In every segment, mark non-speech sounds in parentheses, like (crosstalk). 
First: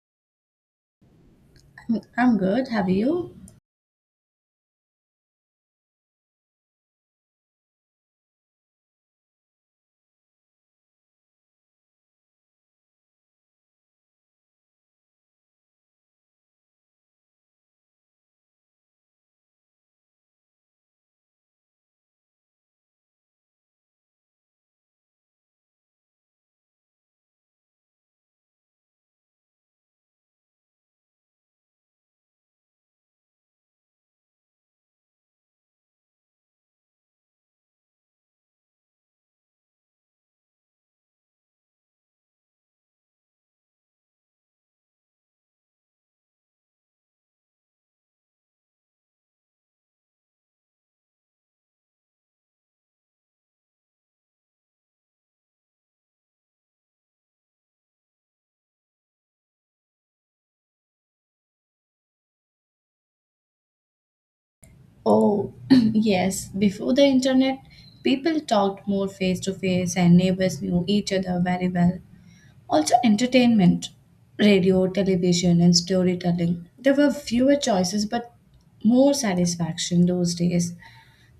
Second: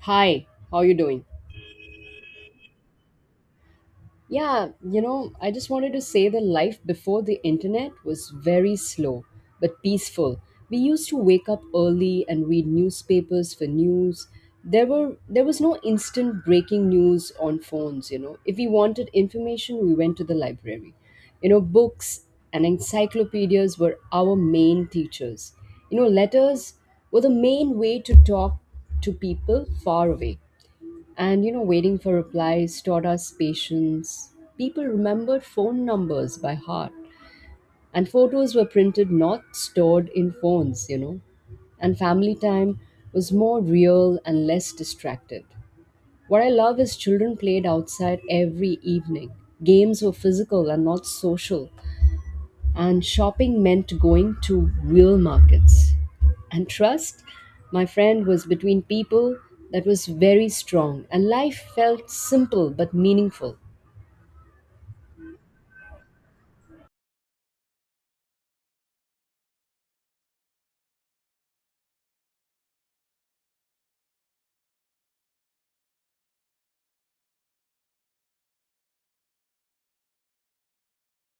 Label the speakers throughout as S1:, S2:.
S1: Hi, how you doing?
S2: I'm good. Have you?
S1: I just wanted to say that life before the internet was very slow but peaceful. We used to wake up early and read newspapers for news. There was no instant breaking news on phones, If we wanted information, we went to the library. You know, books and encyclopedias were our main teachers. You know, letters were the main way to talk to people far away. And you know, waiting for replies taught us patience. People remembered phone numbers by heart, and photos were printed, not stored in phones. And family time was more real and less distracted. What I love is children played outside every evening. Games were physical and not social, and shopping meant going to real markets. And trust, my friend, was between people that was very strong, and life felt simple but meaningful.
S2: Oh, (clears throat) yes. Before the internet, people talked more face to face and neighbors knew each other very well. Also, entertainment, radio, television, and storytelling. There were fewer choices but more satisfaction those days.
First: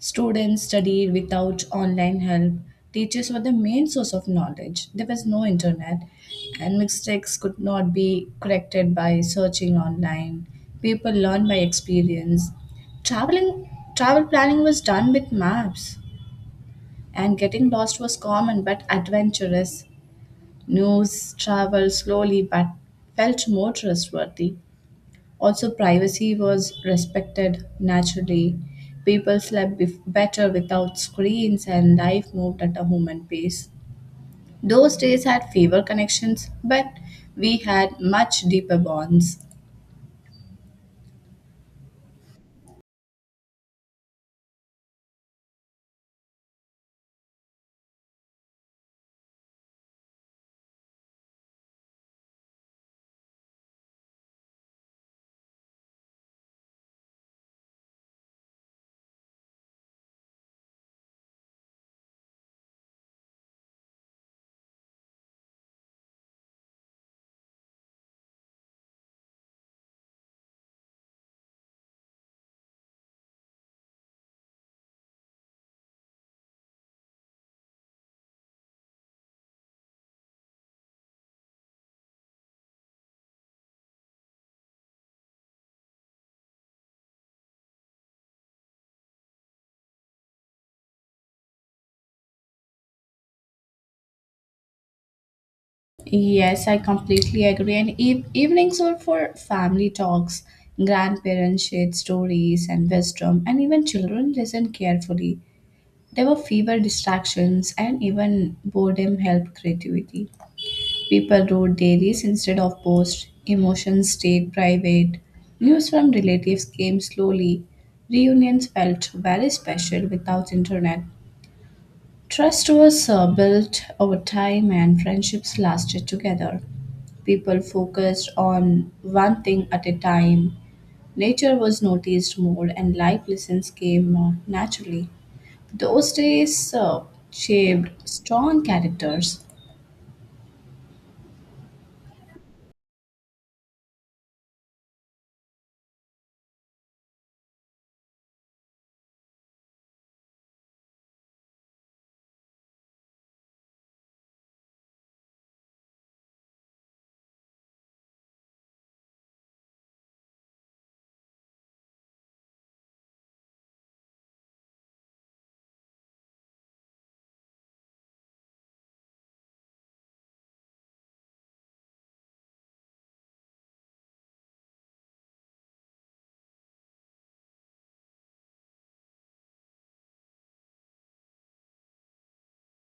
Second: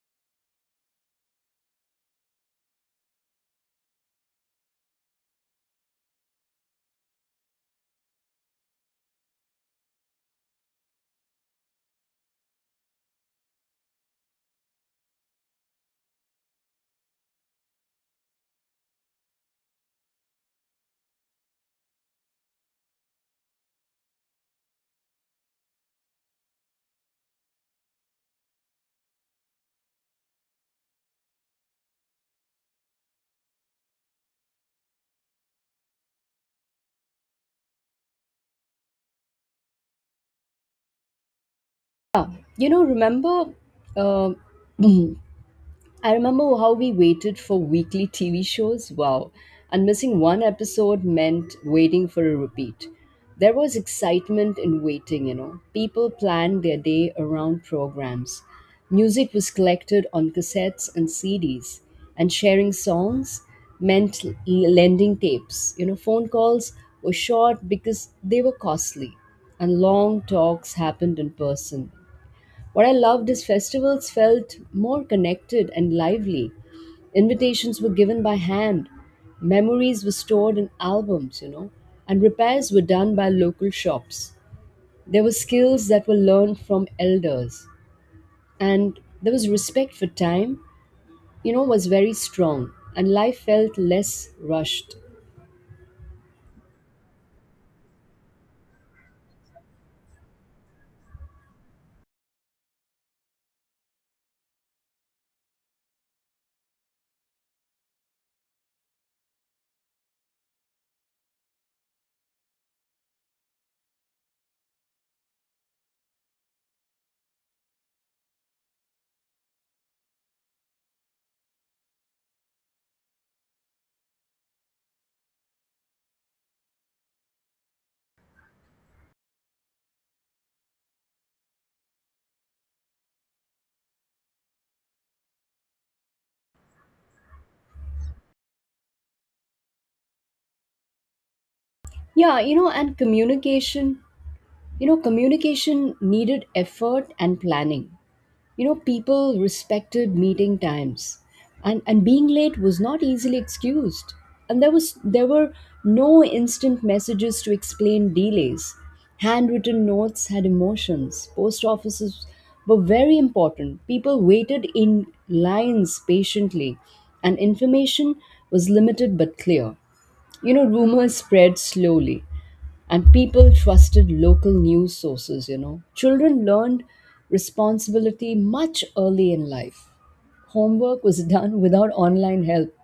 S2: Students studied without online help. Teachers were the main source of knowledge. There was no internet, and mistakes could not be corrected by searching online. People learned by experience. Traveling, travel planning was done with maps, and getting lost was common but adventurous. News traveled slowly but felt more trustworthy. Also, privacy was respected naturally. People slept better without screens, and life moved at a human pace. Those days had fewer connections, but we had much deeper bonds.
S1: Yeah, remember uh, (clears throat) I remember how we waited for weekly TV shows. Wow. And missing one episode meant waiting for a repeat. There was excitement in waiting. People planned their day around programs. Music was collected on cassettes and CDs, and sharing songs meant lending tapes. You know, phone calls were short because they were costly, and long talks happened in person. What I loved is festivals felt more connected and lively. Invitations were given by hand, memories were stored in albums, and repairs were done by local shops. There were skills that were learned from elders, and there was respect for time, was very strong, and life felt less rushed.
S2: Yes, I completely agree. And evenings were for family talks. Grandparents shared stories and wisdom, and even children listened carefully. There were fewer distractions, and even boredom helped creativity. People wrote diaries instead of posts. Emotions stayed private. News from relatives came slowly. Reunions felt very special without internet. Trust was built over time and friendships lasted together. People focused on one thing at a time. Nature was noticed more and life lessons came naturally. Those days shaped strong characters.
S1: Yeah, you know, and communication, communication needed effort and planning. You know people respected meeting times, and being late was not easily excused, and there were no instant messages to explain delays. Handwritten notes had emotions. Post offices were very important. People waited in lines patiently, and information was limited but clear. You know rumors spread slowly, and people trusted local news sources. You know children learned responsibility much early in life. Homework was (laughs) done without online help,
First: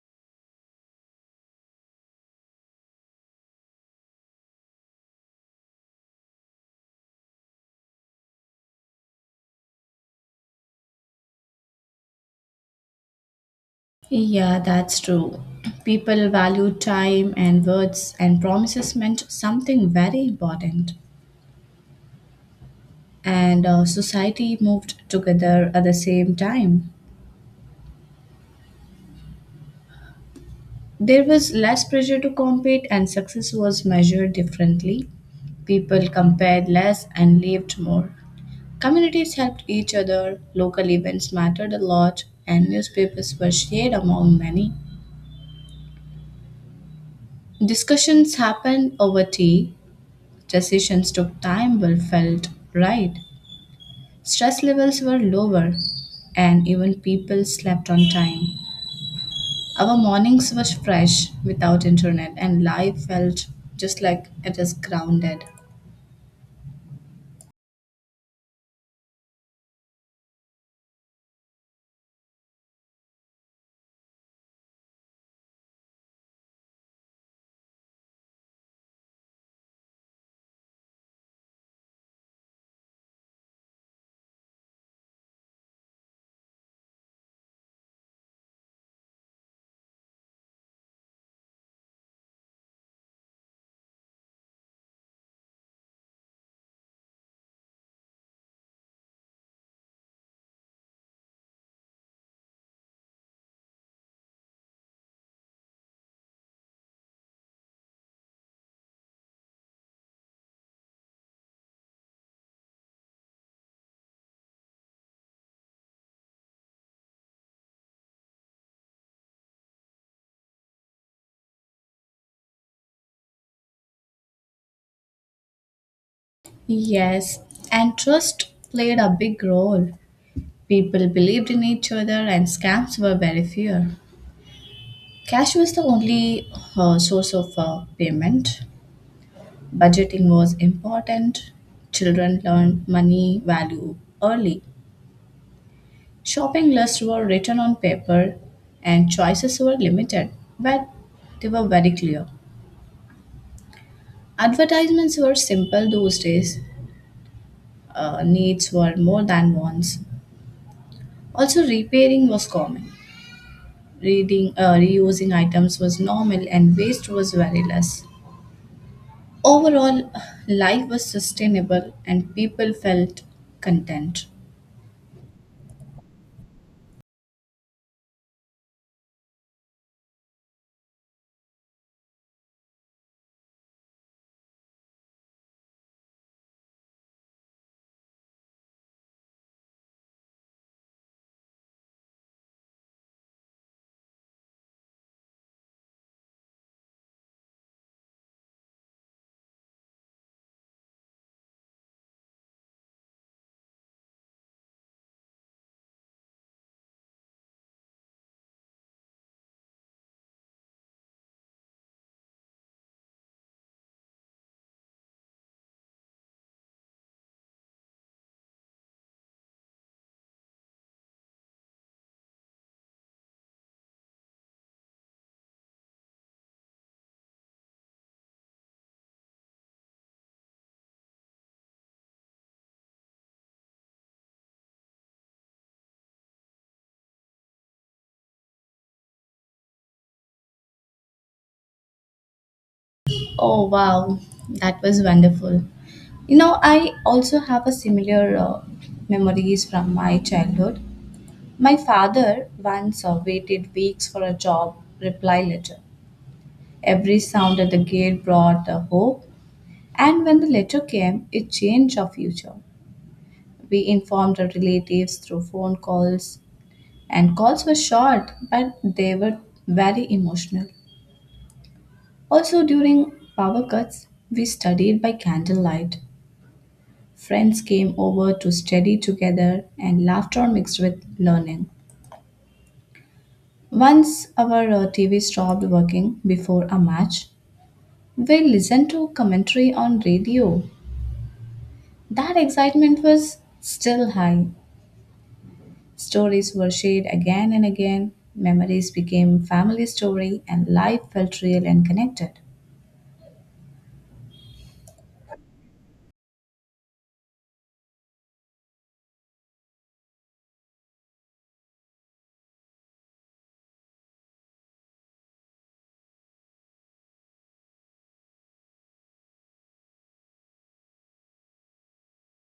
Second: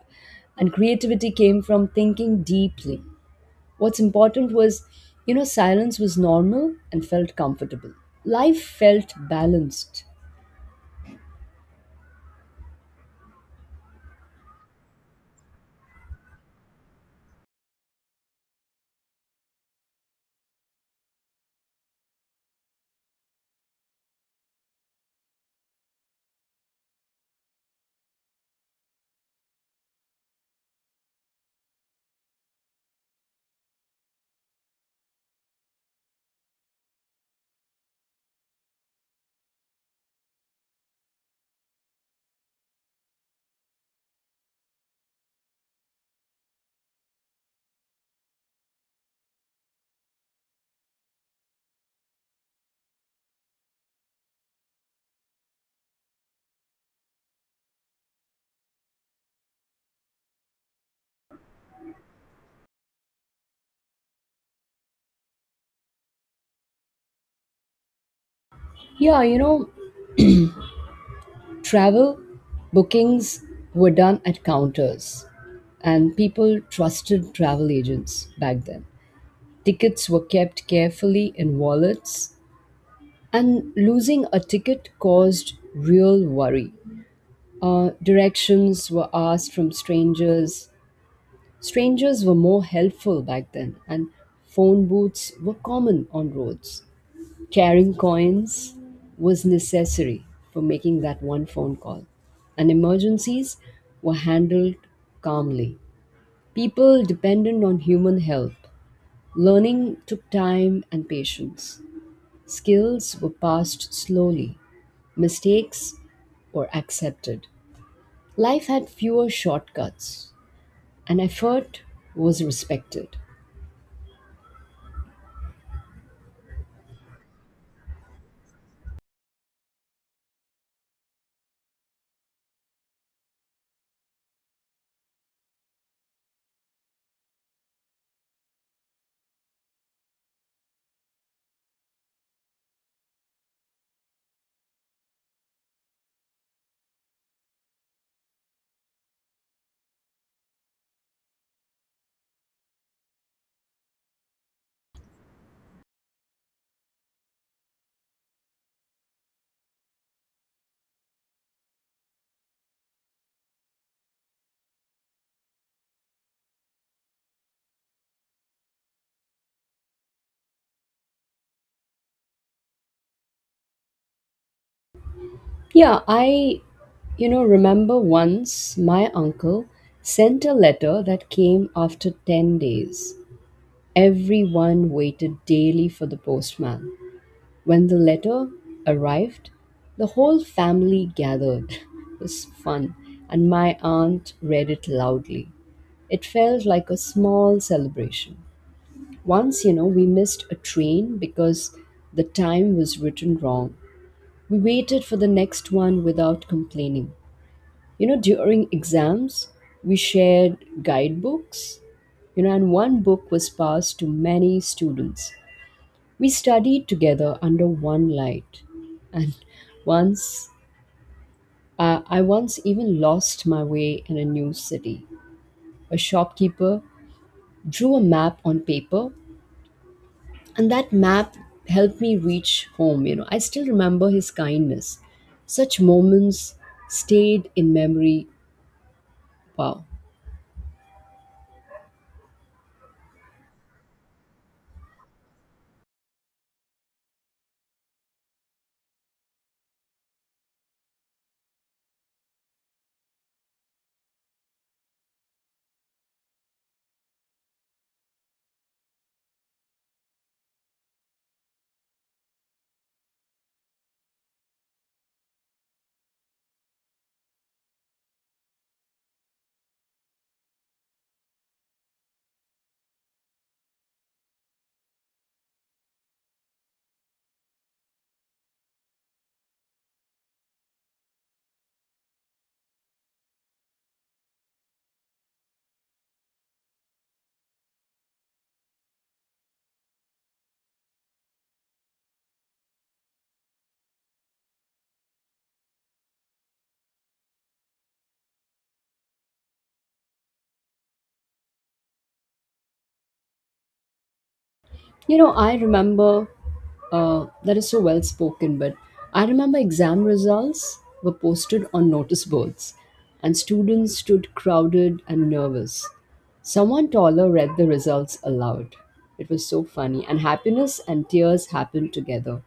S1: and creativity came from thinking deeply. What's important was, silence was normal and felt comfortable. Life felt balanced.
S2: Yeah, that's true. People value time and words and promises meant something very important. And society moved together at the same time. There was less pressure to compete, and success was measured differently. People compared less and lived more. Communities helped each other, local events mattered a lot, and newspapers were shared among many. Discussions happened over tea. Decisions took time but felt right. Stress levels were lower, and even people slept on time. Our mornings were fresh without internet, and life felt just like it is grounded.
S1: Yeah, travel bookings were done at counters, and people trusted travel agents back then. Tickets were kept carefully in wallets, and losing a ticket caused real worry. Directions were asked from strangers. Strangers were more helpful back then, and phone booths were common on roads. Carrying coins was necessary for making that one phone call, and emergencies were handled calmly. People depended on human help. Learning took time and patience. Skills were passed slowly, mistakes were accepted. Life had fewer shortcuts, and effort was respected.
S2: Yes, and trust played a big role. People believed in each other, and scams were very few. Cash was the only source of payment. Budgeting was important. Children learned money value early. Shopping lists were written on paper and choices were limited, but they were very clear. Advertisements were simple those days, needs were more than wants. Also, repairing was common. Reusing items was normal, and waste was very less. Overall, life was sustainable and people felt content.
S1: Yeah, I, remember once my uncle sent a letter that came after 10 days. Everyone waited daily for the postman. When the letter arrived, the whole family gathered. (laughs) It was fun, and my aunt read it loudly. It felt like a small celebration. Once, we missed a train because the time was written wrong. We waited for the next one without complaining. You know, during exams, we shared guidebooks, and one book was passed to many students. We studied together under one light. And once, I once even lost my way in a new city. A shopkeeper drew a map on paper, and that map helped me reach home. I still remember his kindness. Such moments stayed in memory. Wow.
S2: Oh, wow, that was wonderful. You know, I also have a similar memories from my childhood. My father once waited weeks for a job reply letter. Every sound at the gate brought hope, and when the letter came, it changed our future. We informed our relatives through phone calls, and calls were short, but they were very emotional. Also, during power cuts, we studied by candlelight. Friends came over to study together, and laughter mixed with learning. Once our TV stopped working before a match, we listened to commentary on radio. That excitement was still high. Stories were shared again and again. Memories became family story, and life felt real and connected.
S1: I remember, that is so well spoken, but I remember exam results were posted on notice boards, and students stood crowded and nervous. Someone taller read the results aloud. It was so funny, and happiness and tears happened together.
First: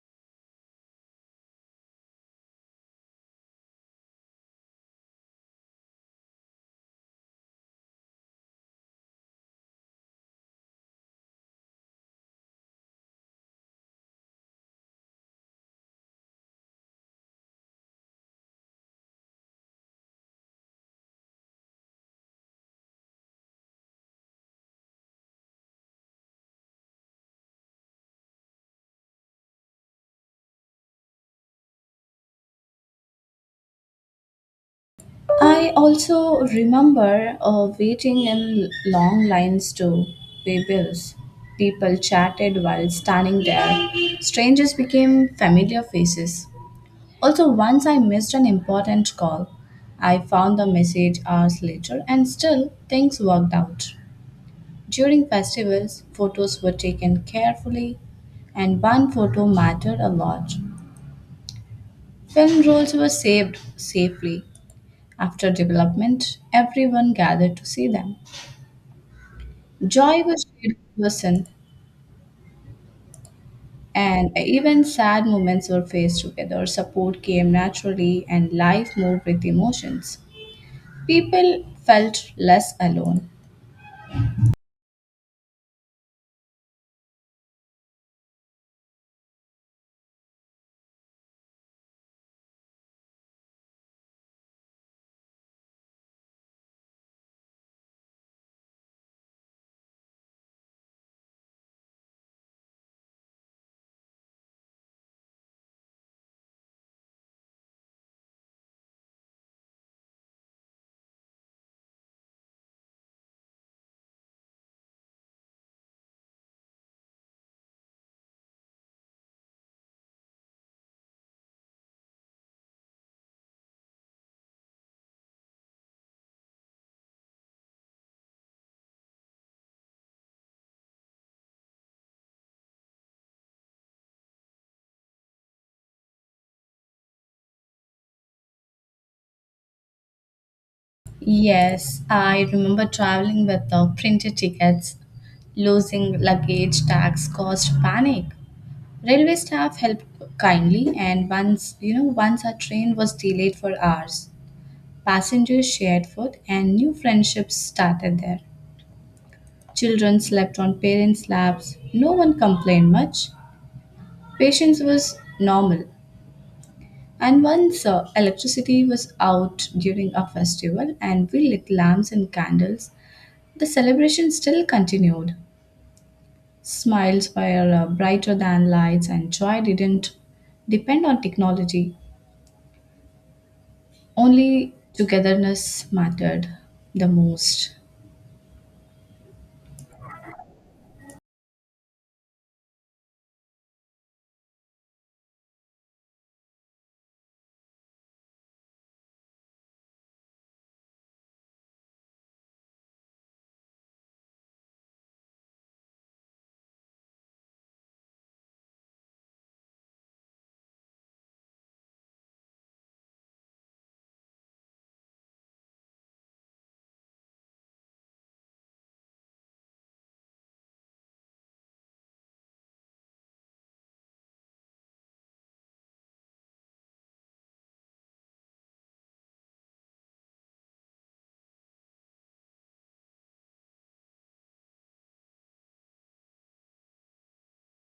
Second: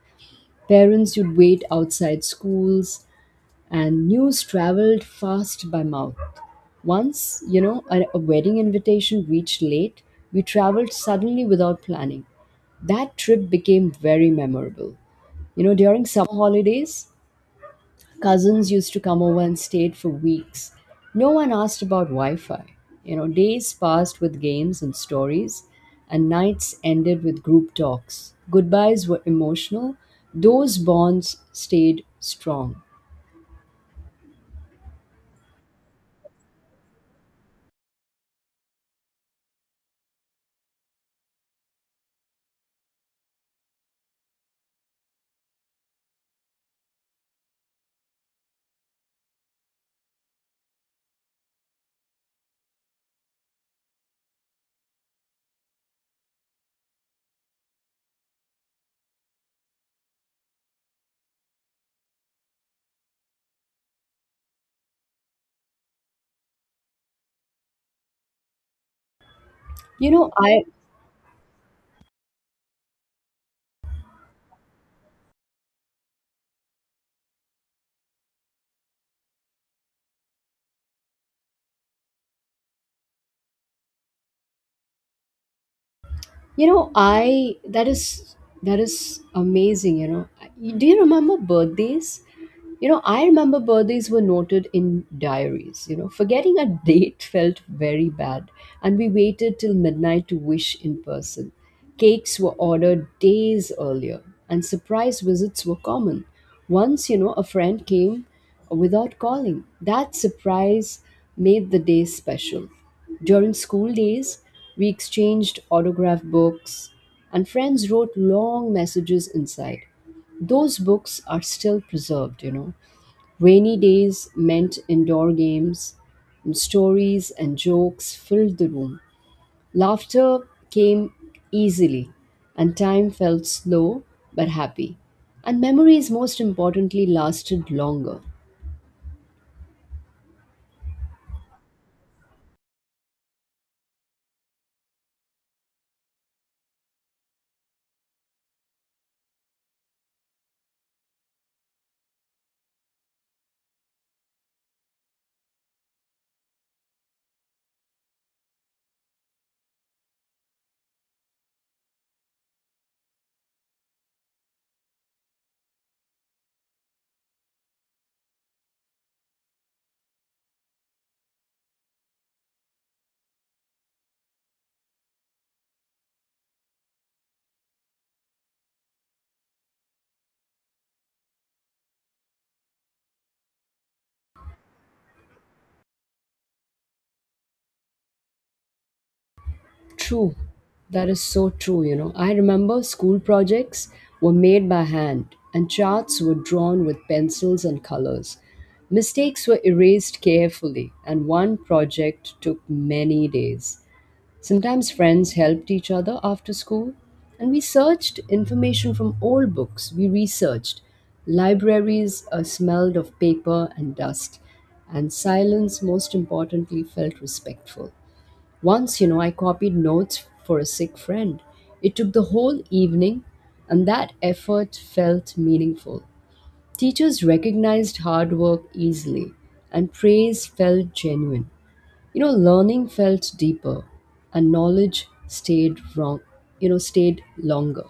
S1: Parents would wait outside schools, and news traveled fast by mouth. Once, a wedding invitation reached late, we traveled suddenly without planning. That trip became very memorable. You know, during summer holidays, cousins used to come over and stayed for weeks. No one asked about Wi Fi. You know, days passed with games and stories, and nights ended with group talks. Goodbyes were emotional, those bonds stayed strong.
S2: I also remember waiting in long lines to pay bills. People chatted while standing there. Strangers became familiar faces. Also, once I missed an important call. I found the message hours later and still things worked out. During festivals, photos were taken carefully and one photo mattered a lot. Film rolls were saved safely. After development, everyone gathered to see them.
S1: You
S2: Joy
S1: know,
S2: was
S1: I
S2: shared in person, and even sad moments were faced together. Support came naturally, and life moved with emotions. People felt less alone.
S1: You know, I that is amazing, you know. Do you remember birthdays? I remember birthdays were noted in diaries. You know, forgetting a date felt very bad, and we waited till midnight to wish in person. Cakes were ordered days earlier, and surprise visits were common. Once, a friend came without calling. That surprise made the day special. During school days, we exchanged autograph books, and friends wrote long messages inside. Those books are still preserved. Rainy days meant indoor games, and stories and jokes filled the room. Laughter came easily, and time felt slow but happy. And memories, most importantly, lasted longer.
S2: Yes, I remember traveling with the printed tickets. Losing luggage tax caused panic. Railway staff helped kindly, and once you know, once our train was delayed for hours. Passengers shared food, and new friendships started there. Children slept on parents' laps. No one complained much. Patience was normal. And once electricity was out during a festival and we lit lamps and candles, the celebration still continued. Smiles were brighter than lights, and joy didn't depend on technology. Only togetherness mattered the most.
S1: True. That is so true, you know. I remember school projects were made by hand, and charts were drawn with pencils and colors. Mistakes were erased carefully, and one project took many days. Sometimes friends helped each other after school, and we searched information from old books. We researched. Libraries smelled of paper and dust, and silence, most importantly, felt respectful. Once, I copied notes for a sick friend. It took the whole evening, and that effort felt meaningful. Teachers recognized hard work easily, and praise felt genuine. You know learning felt deeper, and knowledge stayed wrong, stayed longer.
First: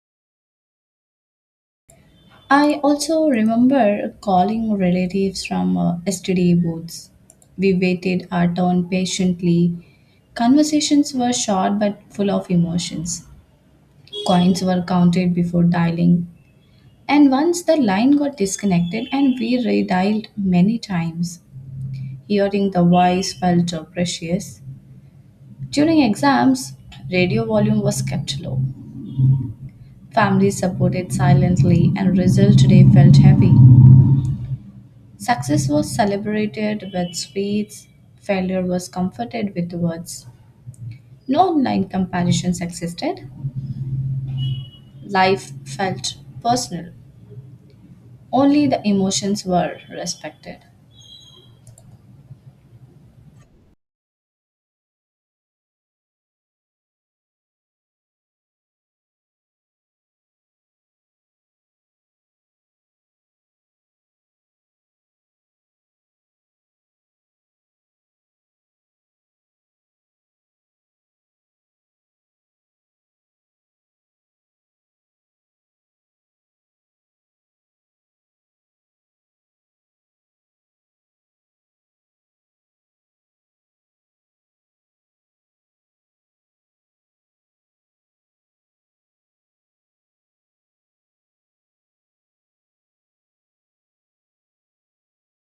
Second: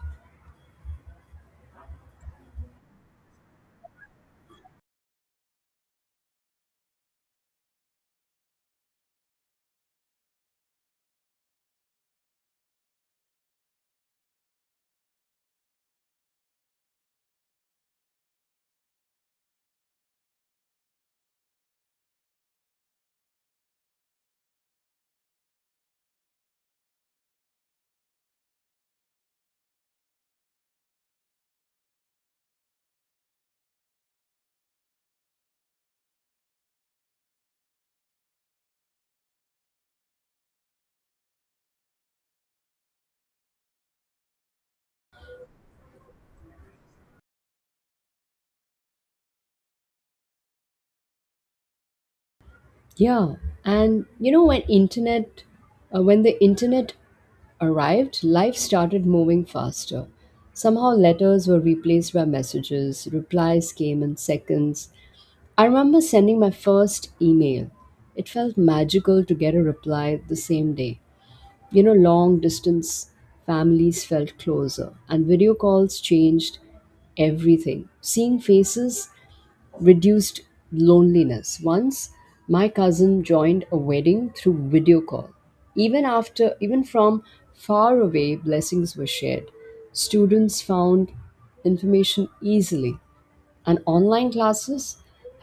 S2: I also remember calling relatives from STD booths. We waited our turn patiently. Conversations were short but full of emotions. Coins were counted before dialing. And once the line got disconnected and we redialed many times. Hearing the voice felt precious. During exams, radio volume was kept low. Families supported silently and result today felt heavy. Success was celebrated with sweets, failure was comforted with words. No online comparisons existed. Life felt personal. Only the emotions were respected.
S1: Yeah, and when the internet arrived, life started moving faster somehow. Letters were replaced by messages. Replies came in seconds. I remember sending my first email. It felt magical to get a reply the same day. You know long distance families felt closer, and video calls changed everything. Seeing faces reduced loneliness. Once my cousin joined a wedding through video call. Even from far away, blessings were shared. Students found information easily, and online classes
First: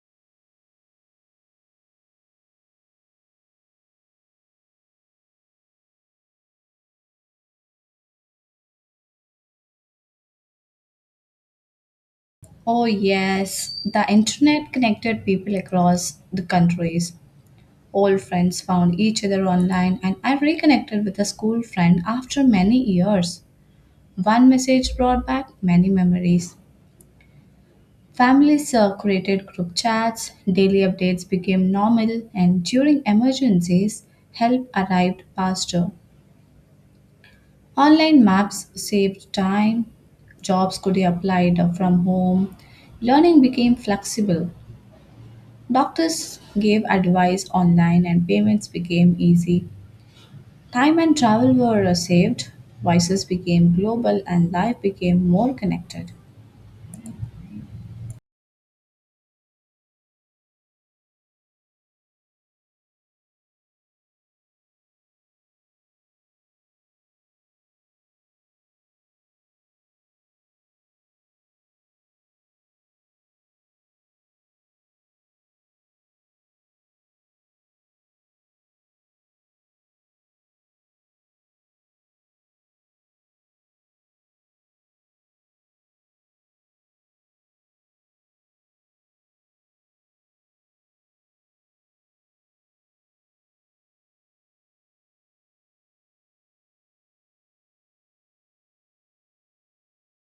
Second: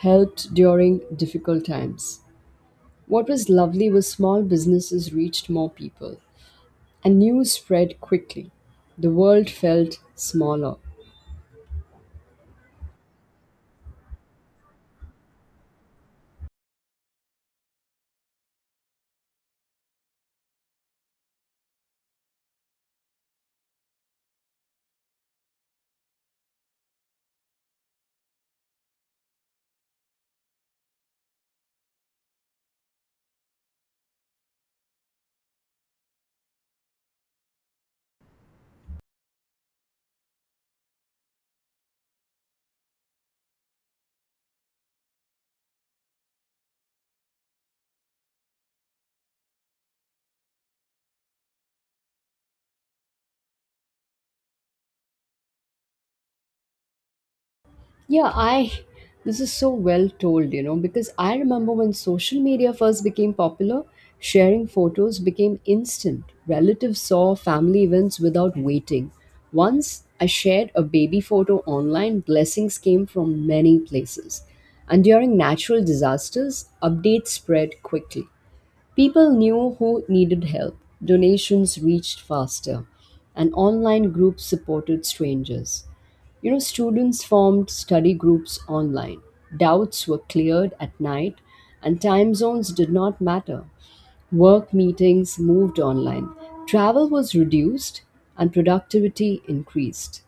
S1: helped during difficult times. What was lovely was small businesses reached more people, and news spread quickly. The world felt smaller.
S2: Oh, yes, the internet connected people across the countries. Old friends found each other online, and I reconnected with a school friend after many years. One message brought back many memories. Families created group chats, daily updates became normal, and during emergencies, help arrived faster. Online maps saved time, jobs could be applied from home, learning became flexible. Doctors gave advice online, and payments became easy. Time and travel were saved, voices became global, and life became more connected.
S1: Yeah, I. This is so well told, you know, because I remember when social media first became popular, sharing photos became instant. Relatives saw family events without waiting. Once I shared a baby photo online, blessings came from many places. And during natural disasters, updates spread quickly. People knew who needed help, donations reached faster, and online groups supported strangers. You know, students formed study groups online. Doubts were cleared at night, and time zones did not matter. Work meetings moved online. Travel was reduced, and productivity increased.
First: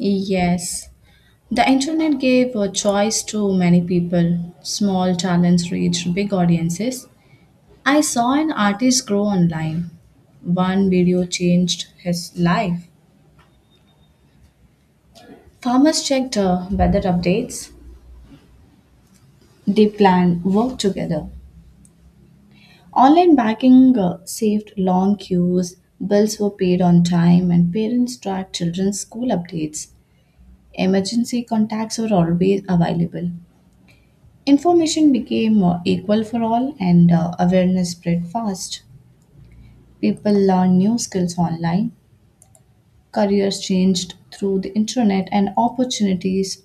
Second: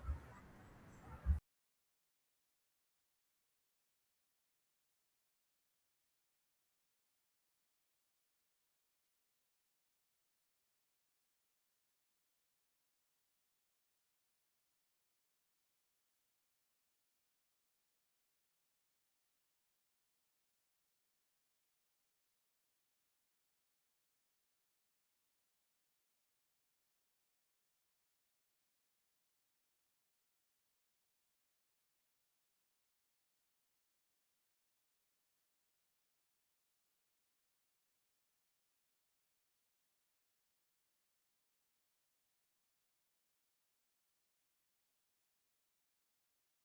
S2: Yes. The internet gave a choice to many people. Small talents reached big audiences. I saw an artist grow online. One video changed his life. Farmers checked weather updates. They planned work together. Online banking saved long queues. Bills were paid on time, and parents tracked children's school updates. Emergency contacts were always available. Information became equal for all and awareness spread fast. People learned new skills online, careers changed through the internet, and opportunities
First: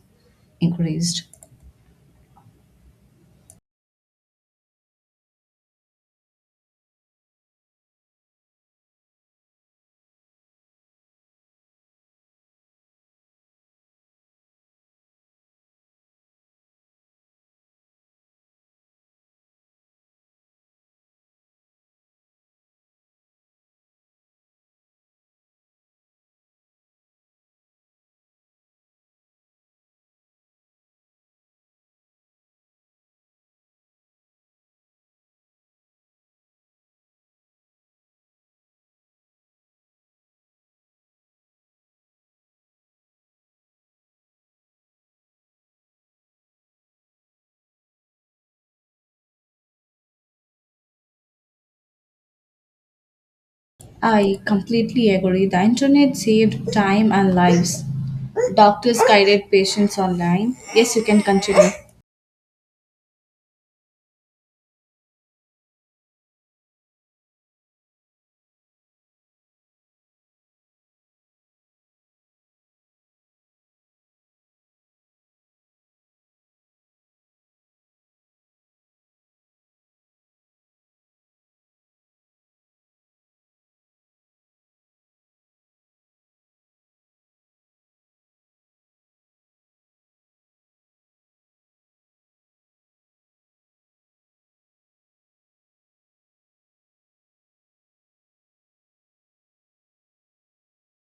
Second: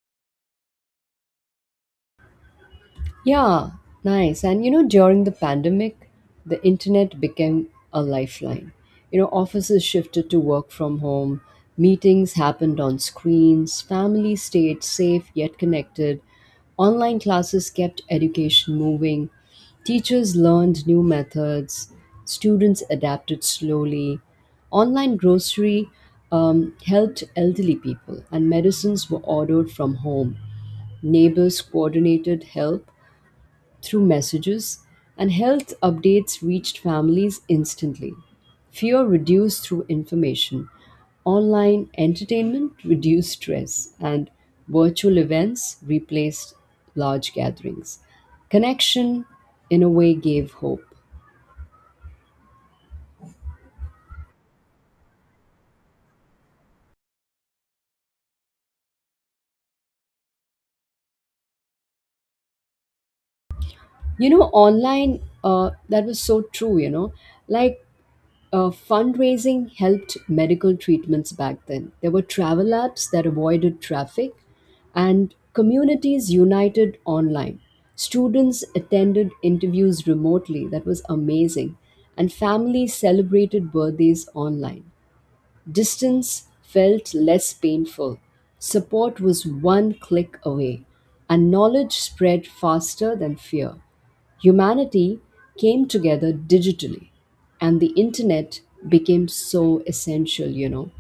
S2: increased.
S1: Yeah, nice. And you know, during the pandemic, the internet became a lifeline. You know, offices shifted to work from home, meetings happened on screens, families stayed safe yet connected, online classes kept education moving, teachers learned new methods, students adapted slowly. Online grocery helped elderly people, and medicines were ordered from home. Neighbors coordinated help through messages, and health updates reached families instantly. Fear reduced through information. Online entertainment reduced stress, and virtual events replaced large gatherings. Connection, in a way, gave hope.
S2: I completely agree. The internet saved time and lives. Doctors guided patients online. Yes, you can continue.
S1: That was so true, you know. Like Fundraising helped medical treatments back then. There were travel apps that avoided traffic, and communities united online. Students attended interviews remotely, that was amazing, and families celebrated birthdays online. Distance felt less painful. Support was one click away, and knowledge spread faster than fear. Humanity came together digitally, and the internet became so essential, you know.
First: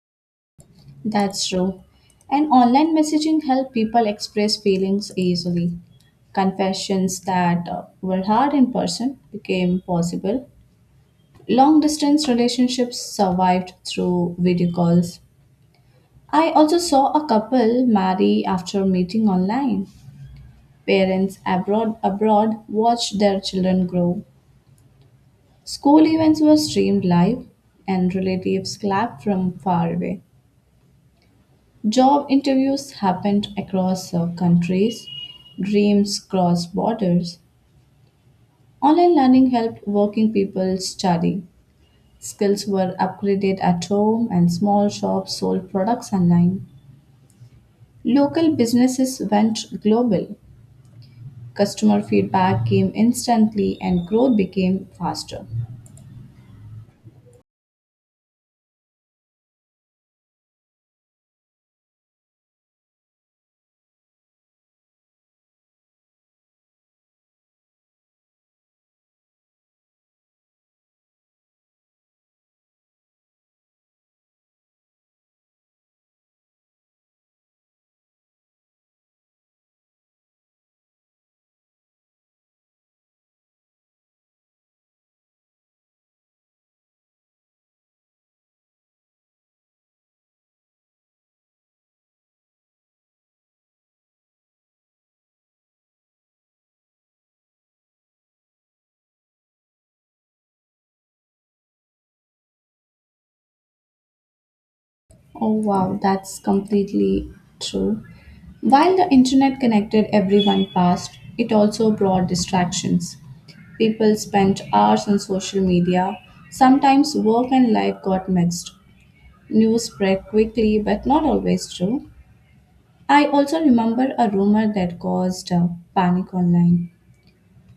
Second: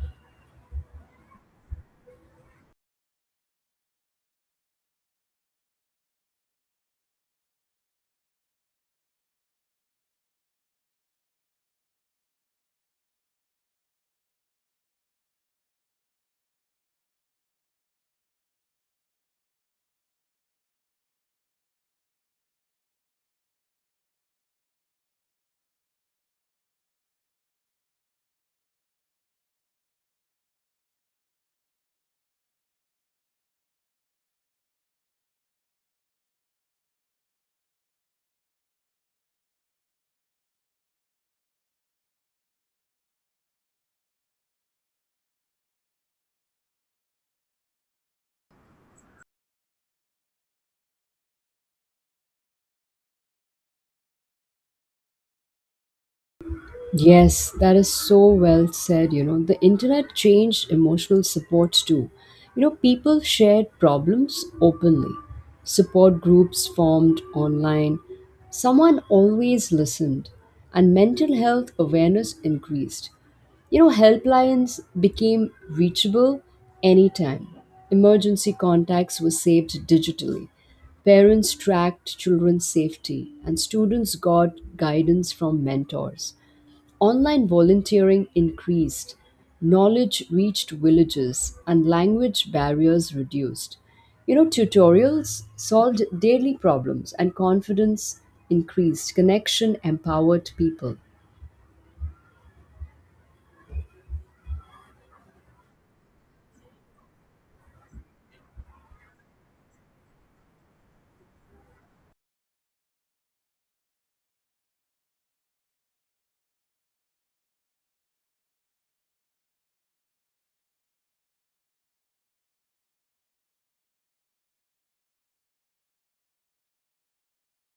S2: That's true. And online messaging helped people express feelings easily. Confessions that were hard in person became possible. Long distance relationships survived through video calls. I also saw a couple marry after meeting online. Parents abroad watched their children grow. School events were streamed live and relatives clapped from far away. Job interviews happened across countries. Dreams crossed borders. Online learning helped working people study. Skills were upgraded at home and small shops sold products online. Local businesses went global. Customer feedback came instantly and growth became faster.
S1: Yes, that is so well said. You know, the internet changed emotional supports too. You know, people shared problems openly. Support groups formed online. Someone always listened, and mental health awareness increased. You know, helplines became reachable anytime. Emergency contacts were saved digitally. Parents tracked children's safety, and students got guidance from mentors. Online volunteering increased, knowledge reached villages, and language barriers reduced. You know, tutorials solved daily problems, and confidence increased. Connection empowered people.
S2: Oh, wow, that's completely true. While the internet connected everyone fast, it also brought distractions. People spent hours on social media. Sometimes work and life got mixed. News spread quickly, but not always true. I also remember a rumor that caused panic online.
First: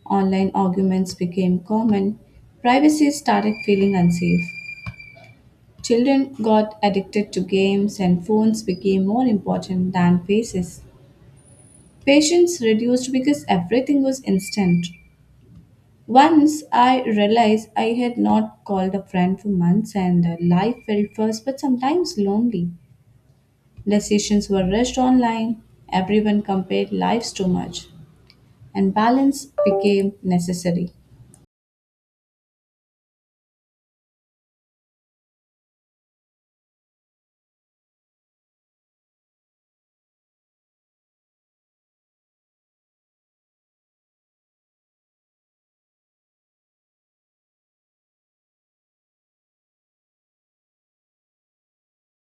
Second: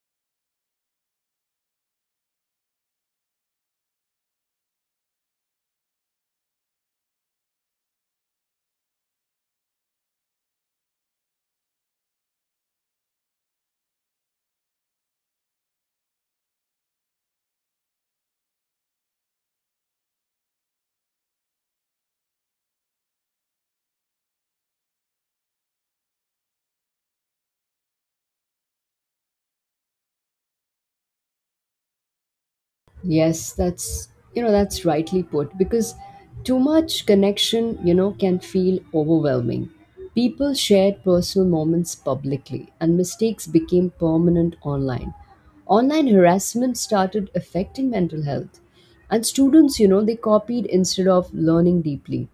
S2: Online arguments became common, privacy started feeling unsafe. Children got addicted to games, and phones became more important than faces. Patience reduced because everything was instant. Once I realized I had not called a friend for months, and life felt fast but sometimes lonely. Decisions were rushed online, everyone compared lives too much, and balance became necessary.
S1: Yes, that's you know that's rightly put, because too much connection, you know, can feel overwhelming. People shared personal moments publicly, and mistakes became permanent online. Online harassment started affecting mental health, and students, you know, they copied instead of learning deeply.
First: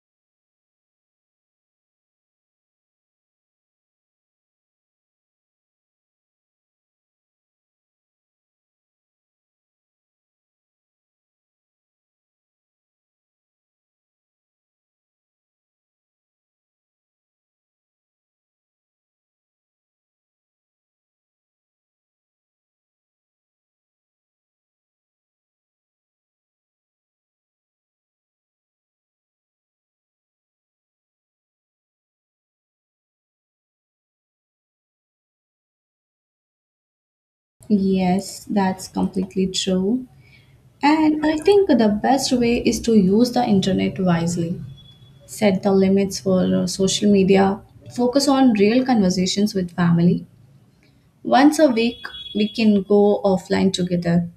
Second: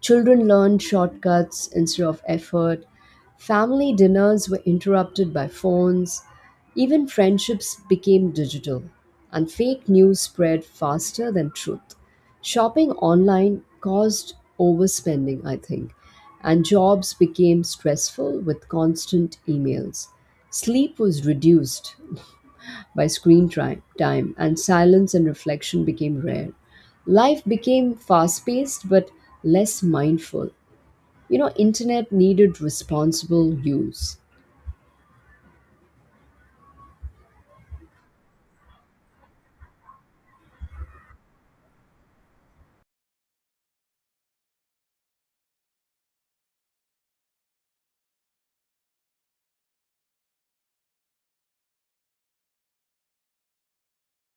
S1: Children learned shortcuts instead of effort. Family dinners were interrupted by phones. Even friendships became digital. And fake news spread faster than truth. Shopping online caused overspending, I think. And jobs became stressful with constant emails. Sleep was reduced by time, and silence and reflection became rare. Life became fast paced but less mindful. You know internet needed responsible use.
S2: Yes, that's completely true. And I think the best way is to use the internet wisely. Set the limits for social media. Focus on real conversations with family. Once a week, we can go offline together.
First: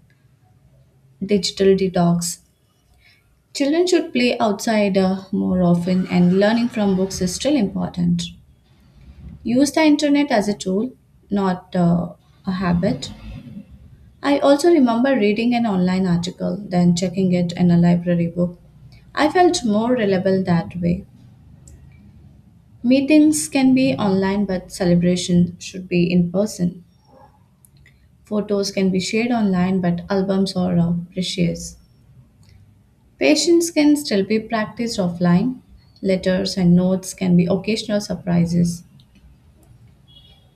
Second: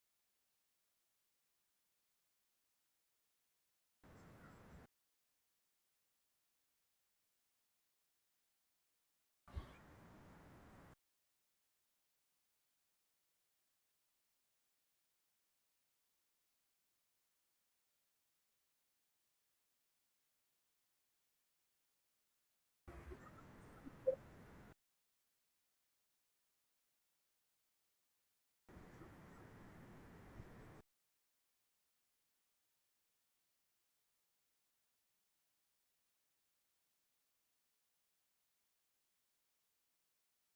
S2: Digital detox. Children should play outside more often, and learning from books is still important. Use the internet as a tool, not a habit. I also remember reading an online article, then checking it in a library book. I felt more reliable that way. Meetings can be online, but celebration should be in person. Photos can be shared online, but albums are precious. Patience can still be practiced offline. Letters and notes can be occasional surprises.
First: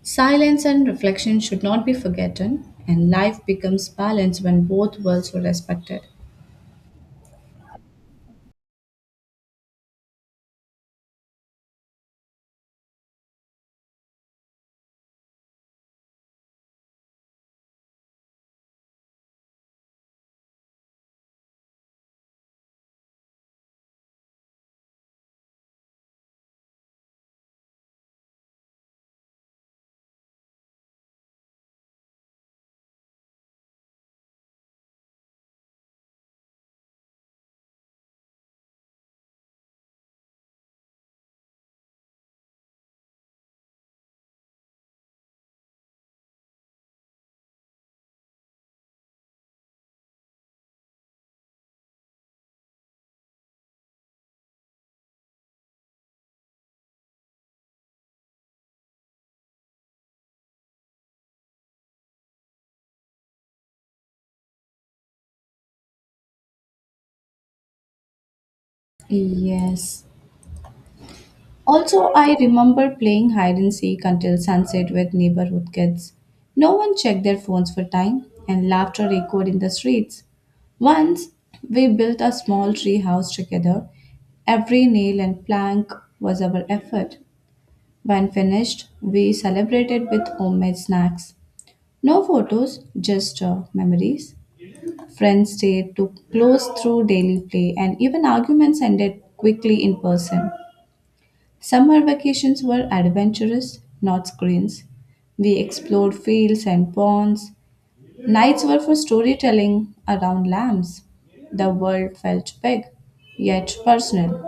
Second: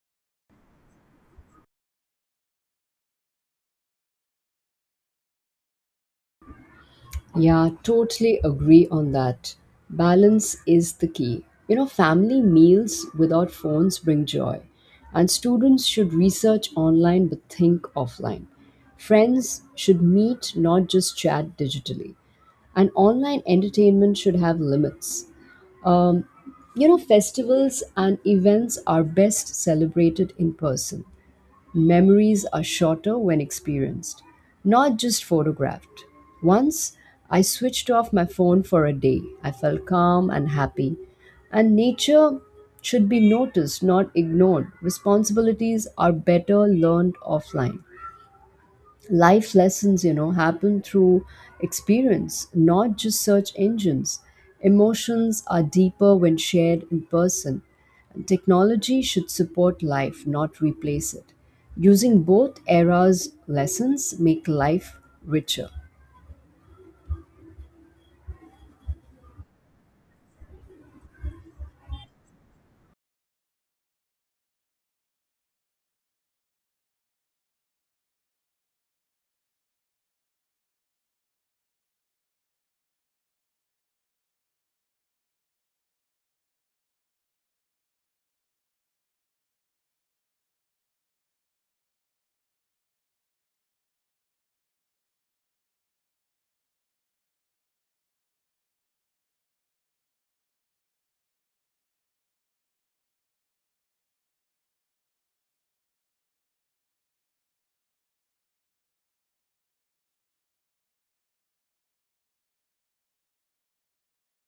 S2: Silence and reflection should not be forgotten, and life becomes balanced when both worlds are respected.
S1: Yeah, totally agree on that. Balance is the key, you know. Family meals without phones bring joy, and students should research online but think offline. Friends should meet, not just chat digitally, and online entertainment should have limits. Um, you know festivals and events are best celebrated in person. Memories are shorter when experienced, not just photographed. Once I switched off my phone for a day. I felt calm and happy. And nature should be noticed, not ignored. Responsibilities are better learned offline. Life lessons, happen through experience, not just search engines. Emotions are deeper when shared in person. Technology should support life, not replace it. Using both eras' lessons make life richer.
S2: Yes. Also, I remember playing hide and seek until sunset with neighborhood kids. No one checked their phones for time, and laughter echoed in the streets. Once, we built a small tree house together. Every nail and plank was our effort. When finished, we celebrated with homemade snacks. No photos, just memories. Friends stayed to close through daily play, and even arguments ended quickly in person. Summer vacations were adventurous, not screens. We explored fields and ponds. Nights were for storytelling around lamps. The world felt big, yet personal.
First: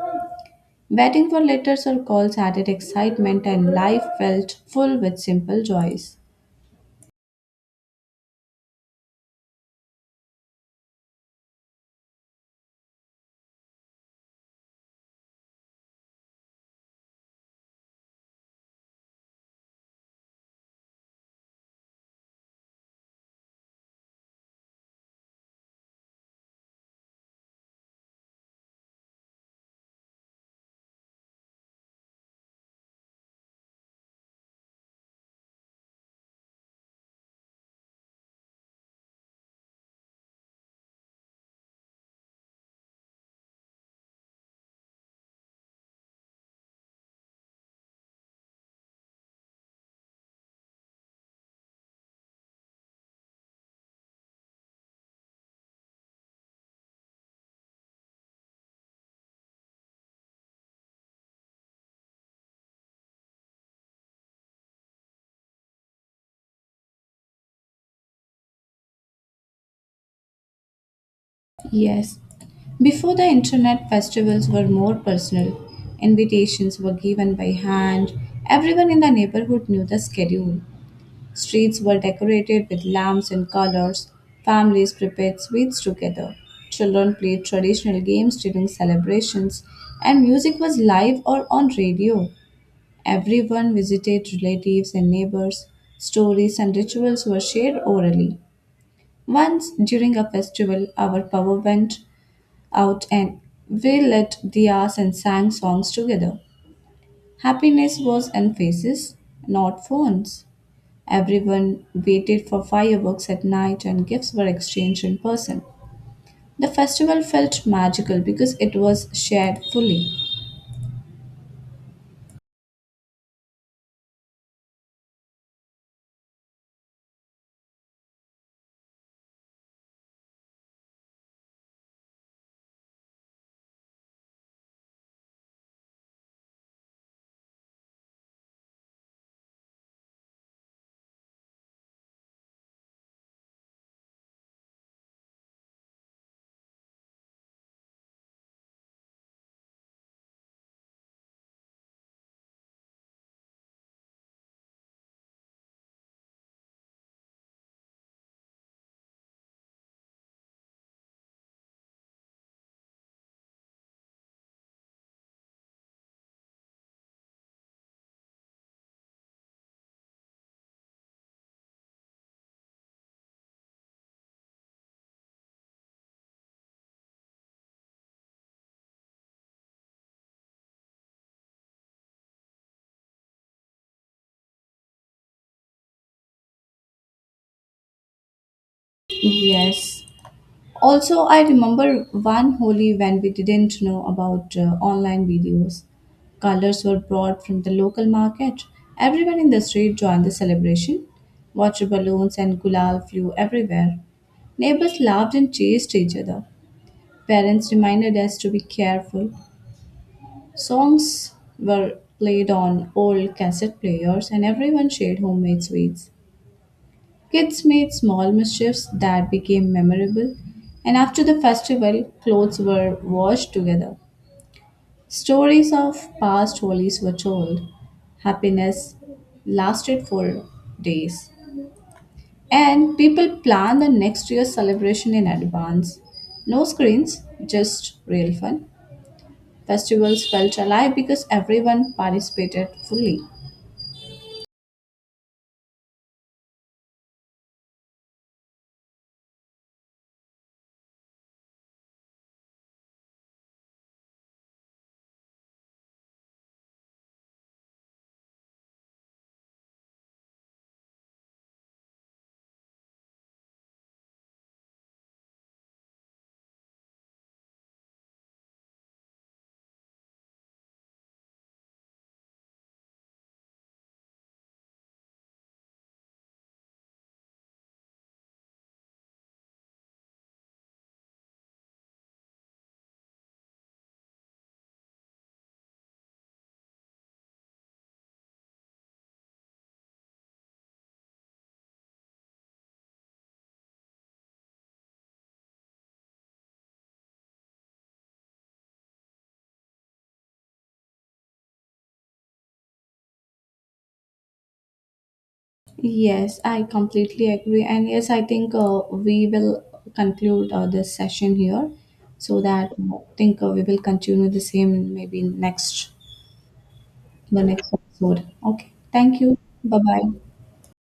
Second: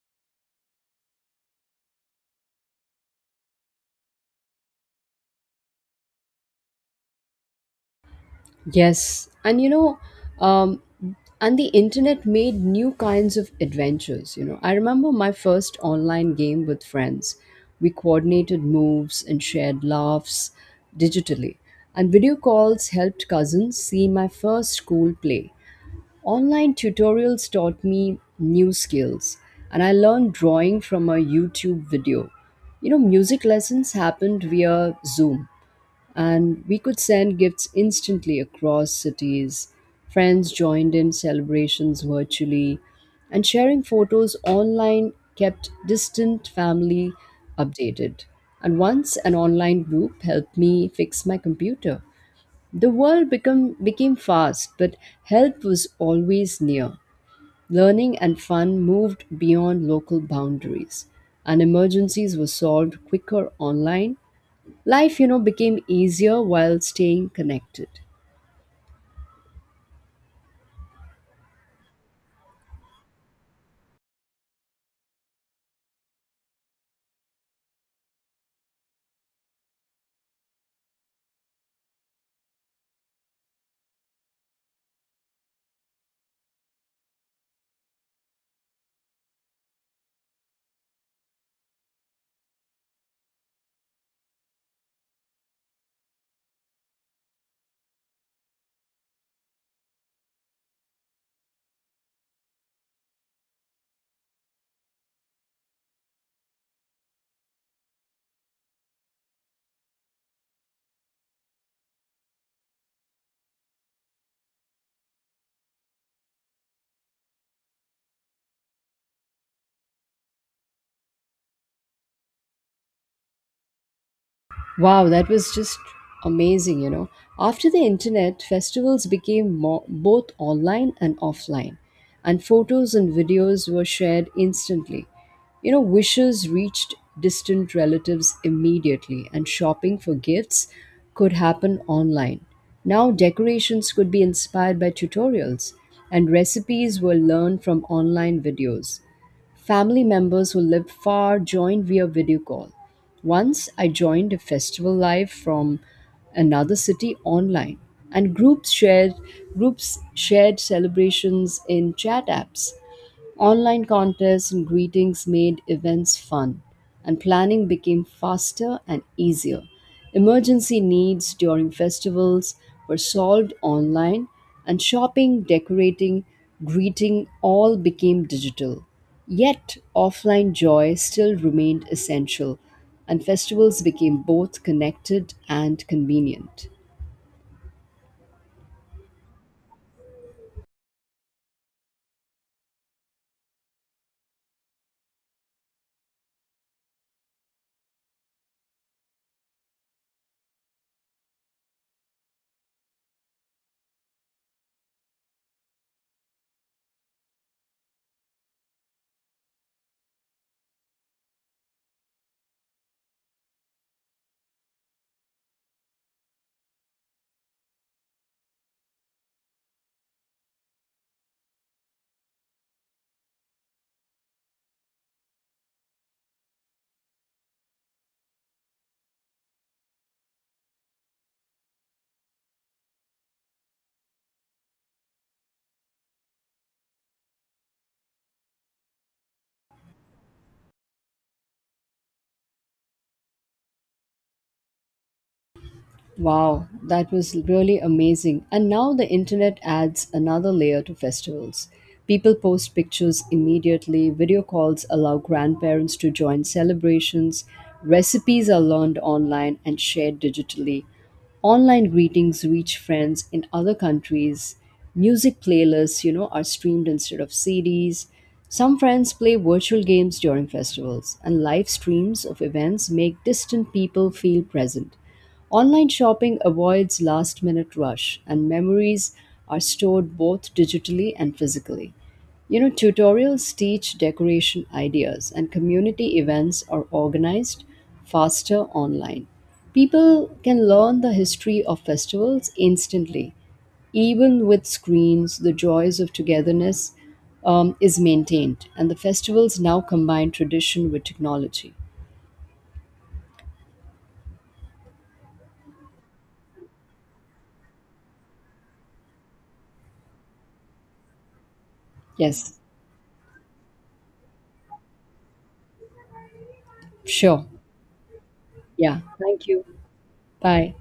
S2: Waiting for letters or calls added excitement, and life felt full with simple joys.
S1: Yes, um, and the internet made new kinds of adventures. I remember my first online game with friends. We coordinated moves and shared laughs digitally. And video calls helped cousins see my first school play. Online tutorials taught me new skills, and I learned drawing from a YouTube video. You know, music lessons happened via Zoom, and we could send gifts instantly across cities. Friends joined in celebrations virtually, and sharing photos online kept distant family updated. And once an online group helped me fix my computer. The became fast, but help was always near. Learning and fun moved beyond local boundaries, and emergencies were solved quicker online. Life, you know, became easier while staying connected.
S2: Yes. Before the internet, festivals were more personal. Invitations were given by hand. Everyone in the neighborhood knew the schedule. Streets were decorated with lamps and colors. Families prepared sweets together. Children played traditional games during celebrations, and music was live or on radio. Everyone visited relatives and neighbors. Stories and rituals were shared orally. Once during a festival, our power went out and we lit diyas and sang songs together. Happiness was in faces, not phones. Everyone waited for fireworks at night and gifts were exchanged in person. The festival felt magical because it was shared fully.
S1: Wow, that was just amazing, you know. After the internet, festivals became more, both online and offline, and photos and videos were shared instantly. You know, wishes reached distant relatives immediately, and shopping for gifts could happen online. Now, decorations could be inspired by tutorials, and recipes were learned from online videos. Family members who lived far joined via video call. Once I joined a festival live from another city online, and groups shared celebrations in chat apps. Online contests and greetings made events fun, and planning became faster and easier. Emergency needs during festivals were solved online, and shopping, decorating, greeting all became digital. Yet, offline joy still remained essential, and festivals became both connected and convenient.
S2: Yes. Also, I remember one Holi when we didn't know about online videos. Colors were brought from the local market. Everyone in the street joined the celebration. Water balloons and gulal flew everywhere. Neighbors laughed and chased each other. Parents reminded us to be careful. Songs were played on old cassette players, and everyone shared homemade sweets. Kids made small mischiefs that became memorable, and after the festival, clothes were washed together. Stories of past holies were told. Happiness lasted for days, and people planned the next year's celebration in advance. No screens, just real fun. Festivals felt alive because everyone participated fully.
S1: Wow, that was really amazing. And now the internet adds another layer to festivals. People post pictures immediately, video calls allow grandparents to join celebrations, recipes are learned online and shared digitally. Online greetings reach friends in other countries. Music playlists, you know, are streamed instead of CDs. Some friends play virtual games during festivals, and live streams of events make distant people feel present. Online shopping avoids last minute rush, and memories are stored both digitally and physically. You know, tutorials teach decoration ideas, and community events are organized faster online. People can learn the history of festivals instantly. Even with screens, the joys of togetherness is maintained, and the festivals now combine tradition with technology.
S2: Yes, I completely agree. And yes, I think we will conclude this session here so
S1: Yes,
S2: that I think we will continue the same maybe next, the
S1: sure.
S2: next episode. Okay.
S1: Yeah,
S2: Thank you.
S1: thank you.
S2: Bye bye.
S1: Bye.